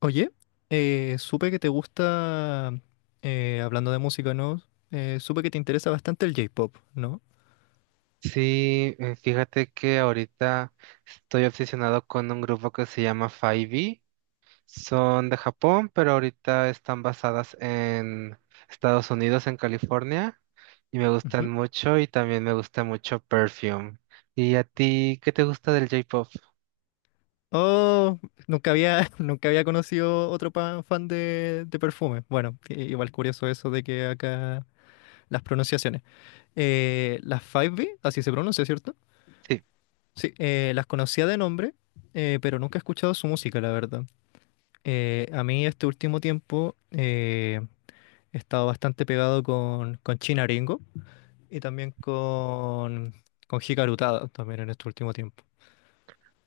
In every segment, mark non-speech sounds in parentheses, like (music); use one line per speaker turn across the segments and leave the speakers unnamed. Oye, supe que te gusta, hablando de música, ¿no? Supe que te interesa bastante el J-pop, ¿no?
Sí, fíjate que ahorita estoy obsesionado con un grupo que se llama 5. Son de Japón, pero ahorita están basadas en Estados Unidos, en California, y me gustan
Ujú.
mucho y también me gusta mucho Perfume. ¿Y a ti qué te gusta del J-Pop?
Oh, nunca había, (laughs) nunca había conocido otro fan de Perfume. Bueno, igual curioso eso de que acá las pronunciaciones. Las 5B, así se pronuncia, ¿cierto?
Sí.
Sí, las conocía de nombre, pero nunca he escuchado su música, la verdad. A mí este último tiempo he estado bastante pegado con China. Y también con Hikaru Tada, también en este último tiempo.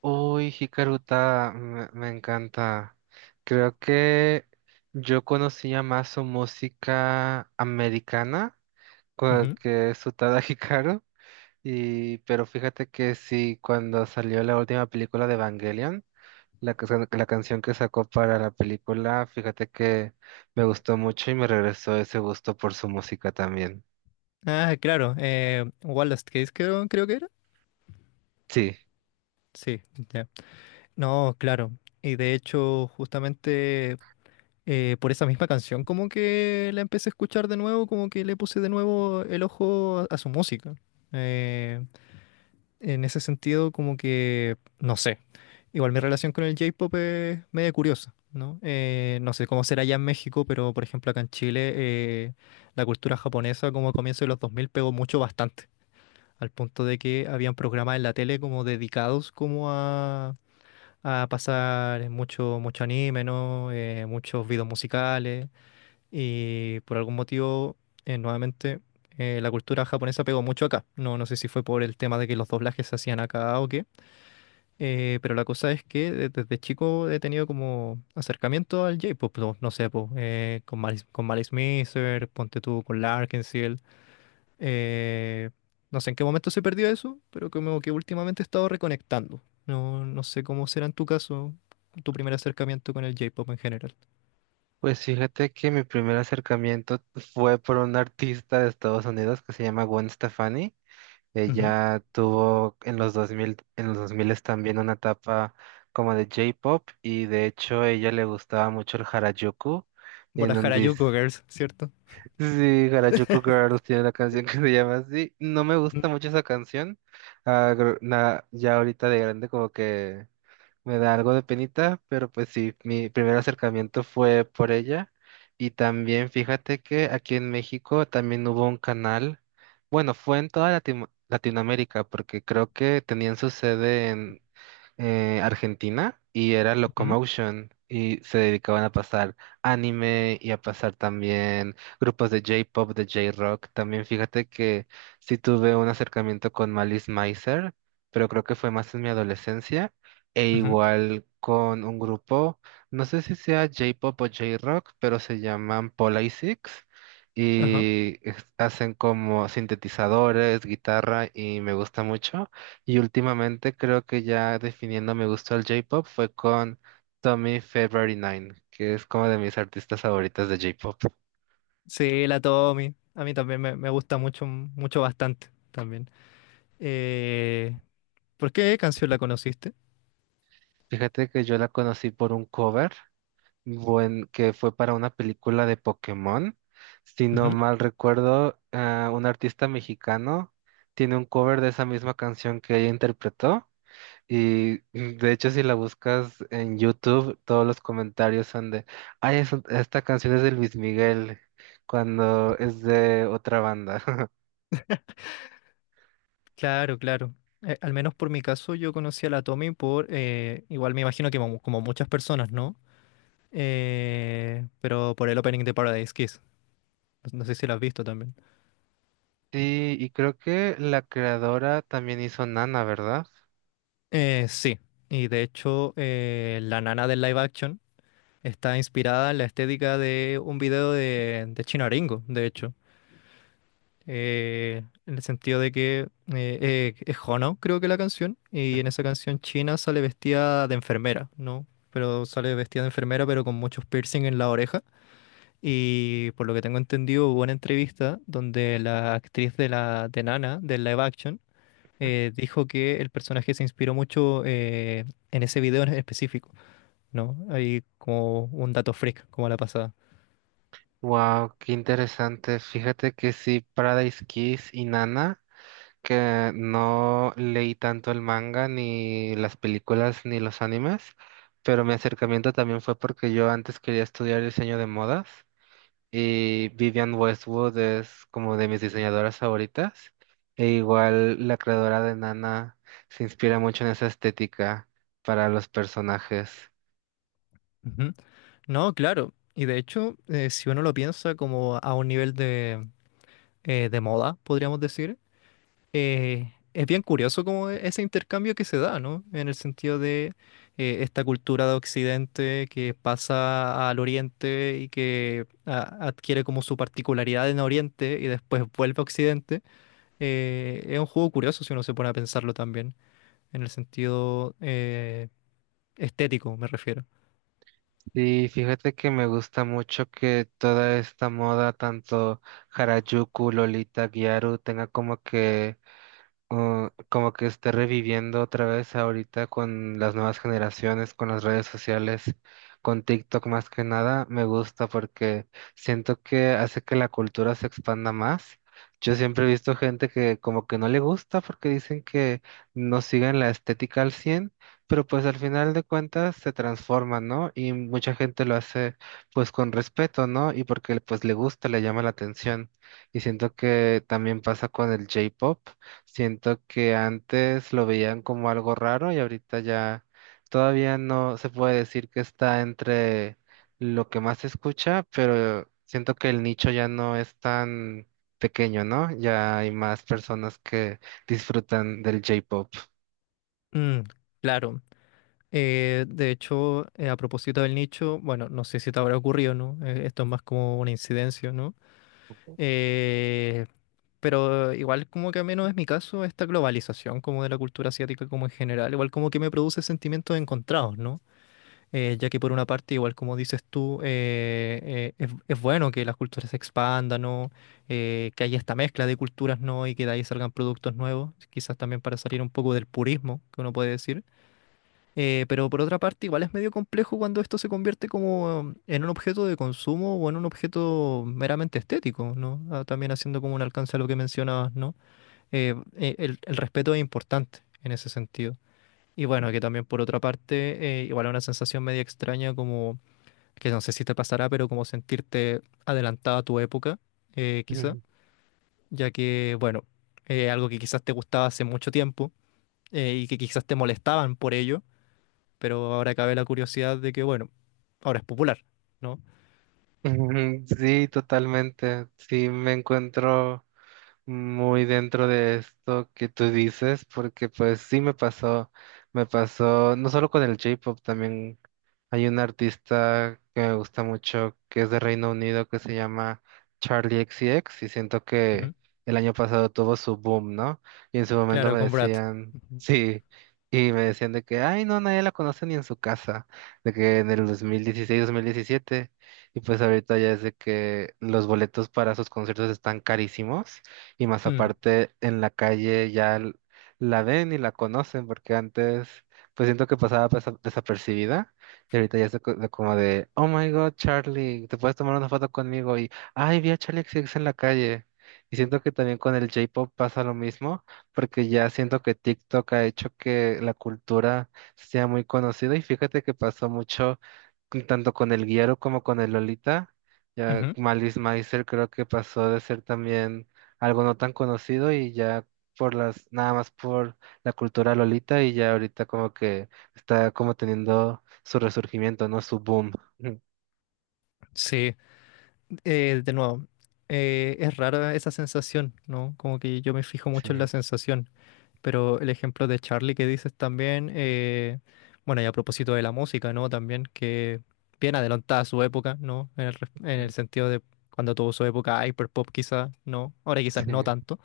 Uy, Hikaruta, me encanta. Creo que yo conocía más su música americana,
Ujú.
que su Tada Hikaru. Y, pero fíjate que sí, cuando salió la última película de Evangelion, la, que la canción que sacó para la película, fíjate que me gustó mucho y me regresó ese gusto por su música también.
Ah, claro, Wallace Case creo que era.
Sí,
Sí, ya. No, claro. Y de hecho, justamente por esa misma canción, como que la empecé a escuchar de nuevo, como que le puse de nuevo el ojo a su música. Eh, En ese sentido, como que, no sé, igual mi relación con el J-pop es media curiosa, ¿no? No sé cómo será allá en México, pero por ejemplo acá en Chile, la cultura japonesa como a comienzos de los 2000 pegó mucho bastante, al punto de que habían programas en la tele como dedicados como a pasar mucho, mucho anime, ¿no? Muchos videos musicales. Y por algún motivo, nuevamente, la cultura japonesa pegó mucho acá. No, no sé si fue por el tema de que los doblajes se hacían acá o qué. Pero la cosa es que desde chico he tenido como acercamiento al J-pop. No, no sé, po, con Malice Mizer, ponte tú con Larkinsill. eh, no sé en qué momento se perdió eso, pero como que últimamente he estado reconectando. No sé cómo será en tu caso tu primer acercamiento con el J-pop en general.
pues fíjate que mi primer acercamiento fue por una artista de Estados Unidos que se llama Gwen Stefani.
Ujú.
Ella tuvo en los 2000 también una etapa como de J-pop y de hecho a ella le gustaba mucho el Harajuku
Por
en
la
donde...
Harajuku Girls, ¿cierto?
Sí, Harajuku
(laughs)
Girls tiene una canción que se llama así. No me gusta mucho esa canción. Ah, ya ahorita de grande como que me da algo de penita, pero pues sí, mi primer acercamiento fue por ella. Y también fíjate que aquí en México también hubo un canal, bueno, fue en toda Latinoamérica, porque creo que tenían su sede Argentina, y era
Ujú,
Locomotion y se dedicaban a pasar anime y a pasar también grupos de J-pop, de J-rock. También fíjate que sí tuve un acercamiento con Malice Mizer, pero creo que fue más en mi adolescencia e
ujú,
igual con un grupo, no sé si sea J-pop o J-rock, pero se llaman Polysix.
ajá.
Hacen como sintetizadores, guitarra, y me gusta mucho. Y últimamente creo que ya definiendo mi gusto al J-pop fue con Tommy February Nine, que es como de mis artistas favoritas de J-pop.
Sí, la Tommy. A mí también me gusta mucho, mucho bastante también. Eh, ¿Por qué canción la conociste?
Fíjate que yo la conocí por un cover, que fue para una película de Pokémon. Si
Ujú.
no mal recuerdo, un artista mexicano tiene un cover de esa misma canción que ella interpretó. Y de hecho, si la buscas en YouTube, todos los comentarios son de, ay, esta canción es de Luis Miguel, cuando es de otra banda. (laughs)
Claro, claro. Al menos por mi caso, yo conocí a la Tommy por, igual me imagino que como, como muchas personas, ¿no? Pero por el opening de Paradise Kiss. No sé si lo has visto también.
Sí, y creo que la creadora también hizo Nana, ¿verdad?
Sí, y de hecho, la nana del live action está inspirada en la estética de un video de Chino Aringo, de hecho. En el sentido de que es Hono, creo que la canción, y en esa canción China sale vestida de enfermera, ¿no? Pero sale vestida de enfermera, pero con muchos piercing en la oreja. Y por lo que tengo entendido, hubo una entrevista donde la actriz de la de Nana, del live action, dijo que el personaje se inspiró mucho en ese video en específico, ¿no? Hay como un dato freak, como la pasada.
Wow, qué interesante. Fíjate que sí, Paradise Kiss y Nana, que no leí tanto el manga, ni las películas, ni los animes, pero mi acercamiento también fue porque yo antes quería estudiar diseño de modas. Y Vivian Westwood es como de mis diseñadoras favoritas. E igual la creadora de Nana se inspira mucho en esa estética para los personajes.
Ujú. No, claro. Y de hecho, si uno lo piensa como a un nivel de moda, podríamos decir. Es bien curioso como ese intercambio que se da, ¿no? En el sentido de esta cultura de Occidente que pasa al Oriente y que adquiere como su particularidad en Oriente y después vuelve a Occidente. Es un juego curioso si uno se pone a pensarlo también, en el sentido estético, me refiero.
Y fíjate que me gusta mucho que toda esta moda, tanto Harajuku, Lolita, Gyaru, tenga como que esté reviviendo otra vez ahorita con las nuevas generaciones, con las redes sociales, con TikTok más que nada. Me gusta porque siento que hace que la cultura se expanda más. Yo siempre he visto gente que como que no le gusta porque dicen que no siguen la estética al 100, pero pues al final de cuentas se transforma, ¿no? Y mucha gente lo hace pues con respeto, ¿no? Y porque pues le gusta, le llama la atención. Y siento que también pasa con el J-pop. Siento que antes lo veían como algo raro y ahorita ya todavía no se puede decir que está entre lo que más se escucha, pero siento que el nicho ya no es tan pequeño, ¿no? Ya hay más personas que disfrutan del J-pop.
Mm, claro. De hecho, a propósito del nicho, bueno, no sé si te habrá ocurrido, ¿no? Esto es más como una incidencia, ¿no? Eh, pero igual como que al menos es mi caso, esta globalización como de la cultura asiática como en general, igual como que me produce sentimientos encontrados, ¿no? Ya que por una parte, igual como dices tú, es bueno que las culturas se expandan, ¿no? Que haya esta mezcla de culturas, ¿no? Y que de ahí salgan productos nuevos, quizás también para salir un poco del purismo, que uno puede decir. Pero por otra parte, igual es medio complejo cuando esto se convierte como en un objeto de consumo o en un objeto meramente estético, ¿no? Ah, también haciendo como un alcance a lo que mencionabas, ¿no? El respeto es importante en ese sentido. Y bueno, que también por otra parte, igual es una sensación media extraña como, que no sé si te pasará, pero como sentirte adelantada a tu época, quizá,
Ujú.
ya que, bueno, algo que quizás te gustaba hace mucho tiempo y que quizás te molestaban por ello pero ahora cabe la curiosidad de que, bueno, ahora es popular, ¿no?
Ujú, sí, totalmente. Sí, me encuentro muy dentro de esto que tú dices, porque pues sí me pasó, no solo con el J-pop. También hay un artista que me gusta mucho, que es de Reino Unido, que se llama Charlie X C X, y siento que
Ujú.
el año pasado tuvo su boom, ¿no? Y en su momento
Claro,
me
con Brad.
decían, (laughs)
Ujú.
sí, y me decían de que, ay, no, nadie la conoce ni en su casa, de que en el dos mil dieciséis mil diecisiete, y pues ahorita ya es de que los boletos para sus conciertos están carísimos, y más
Mm,
aparte en la calle ya la ven y la conocen, porque antes pues siento que pasaba desapercibida, y ahorita ya es de de como de, oh my God, Charlie, te puedes tomar una foto conmigo y, ay, vi a Charlie X C X en la calle. Y siento que también con el J-Pop pasa lo mismo, porque ya siento que TikTok ha hecho que la cultura sea muy conocida, y fíjate que pasó mucho tanto con el Guiero como con el Lolita. Ya
ujú.
Malice Meiser creo que pasó de ser también algo no tan conocido, y ya por las, nada más por la cultura Lolita, y ya ahorita como que está como teniendo su resurgimiento, ¿no? Su boom. (laughs)
Sí, de nuevo, es rara esa sensación, ¿no? Como que yo me fijo mucho en la
Sí,
sensación, pero el ejemplo de Charlie que dices también, bueno, y a propósito de la música, ¿no? También que bien adelantada a su época, ¿no? En el, en
ujú,
el sentido de cuando tuvo su época hyperpop quizás, ¿no? Ahora quizás no
sí,
tanto.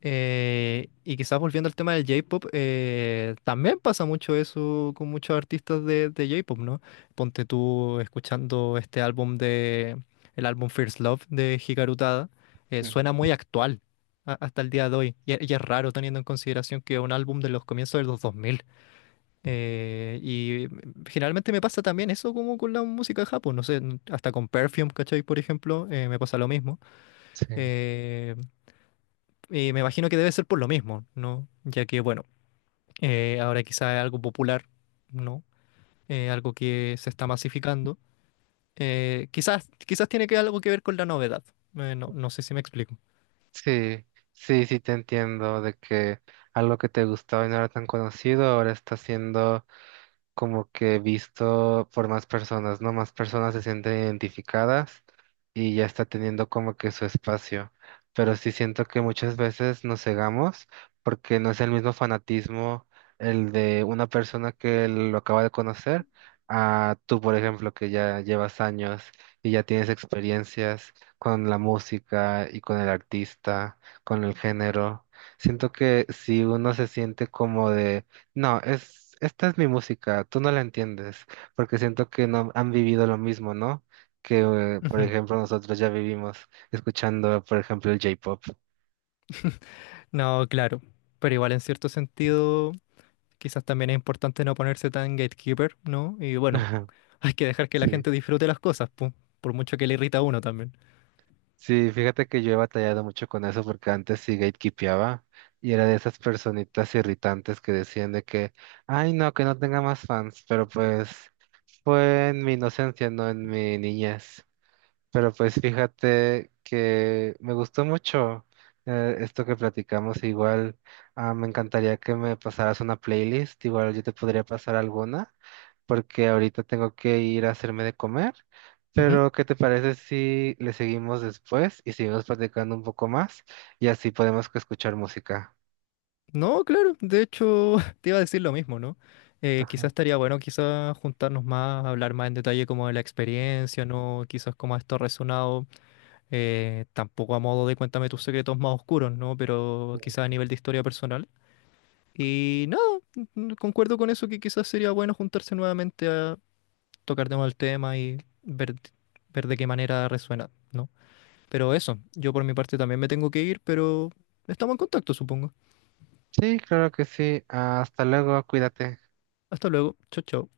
Y quizás volviendo al tema del J-pop, también pasa mucho eso con muchos artistas de J-pop, ¿no? Ponte tú escuchando este álbum de, el álbum First Love de Hikaru Tada,
ujú,
suena muy actual hasta el día de hoy. Y es raro teniendo en consideración que es un álbum de los comienzos de los dos mil. Generalmente me pasa también eso como con la música de Japón, no sé, hasta con Perfume, ¿cachai? Por ejemplo, me pasa lo mismo.
sí,
eh, Me imagino que debe ser por lo mismo, ¿no? Ya que, bueno, ahora quizás es algo popular, ¿no? Algo que se está masificando. Quizás tiene que algo que ver con la novedad. No, no sé si me explico.
sí, sí, sí te entiendo de que algo que te gustaba y no era tan conocido ahora está siendo como que visto por más personas, ¿no? Más personas se sienten identificadas y ya está teniendo como que su espacio. Pero sí siento que muchas veces nos cegamos porque no es el mismo fanatismo el de una persona que lo acaba de conocer a tú, por ejemplo, que ya llevas años y ya tienes experiencias con la música y con el artista, con el género. Siento que si uno se siente como de no, esta es mi música, tú no la entiendes, porque siento que no han vivido lo mismo, ¿no? Que, por
Ujú.
ejemplo, nosotros ya vivimos escuchando, por ejemplo, el J-pop. (laughs)
No, claro. Pero igual en cierto sentido, quizás también es importante no ponerse tan gatekeeper, ¿no? Y bueno,
Ajá,
(laughs) hay que dejar que la
sí,
gente disfrute las cosas, pu, por mucho que le irrita a uno también.
sí, fíjate que yo he batallado mucho con eso porque antes sí gatekeepeaba y era de esas personitas irritantes que decían de que, ay, no, que no tenga más fans, pero pues fue en mi inocencia, no en mi niñez. Pero pues fíjate que me gustó mucho esto que platicamos. Igual me encantaría que me pasaras una playlist. Igual yo te podría pasar alguna, porque ahorita tengo que ir a hacerme de comer. Pero ¿qué te parece si le seguimos después y seguimos platicando un poco más? Y así podemos que escuchar música.
No, claro, de hecho (laughs) te iba a decir lo mismo, ¿no? Quizás
Ajá.
estaría bueno quizás juntarnos más, hablar más en detalle como de la experiencia, ¿no? Quizás como esto ha resonado, tampoco a modo de cuéntame tus secretos más oscuros, ¿no? Pero quizás a nivel de historia personal. Y nada, concuerdo con eso que quizás sería bueno juntarse nuevamente a tocar de nuevo el tema y ver, ver de qué manera resuena, ¿no? Pero eso, yo por mi parte también me tengo que ir, pero estamos en contacto, supongo.
Sí, claro que sí. Hasta luego, cuídate.
Hasta luego, chao, chao.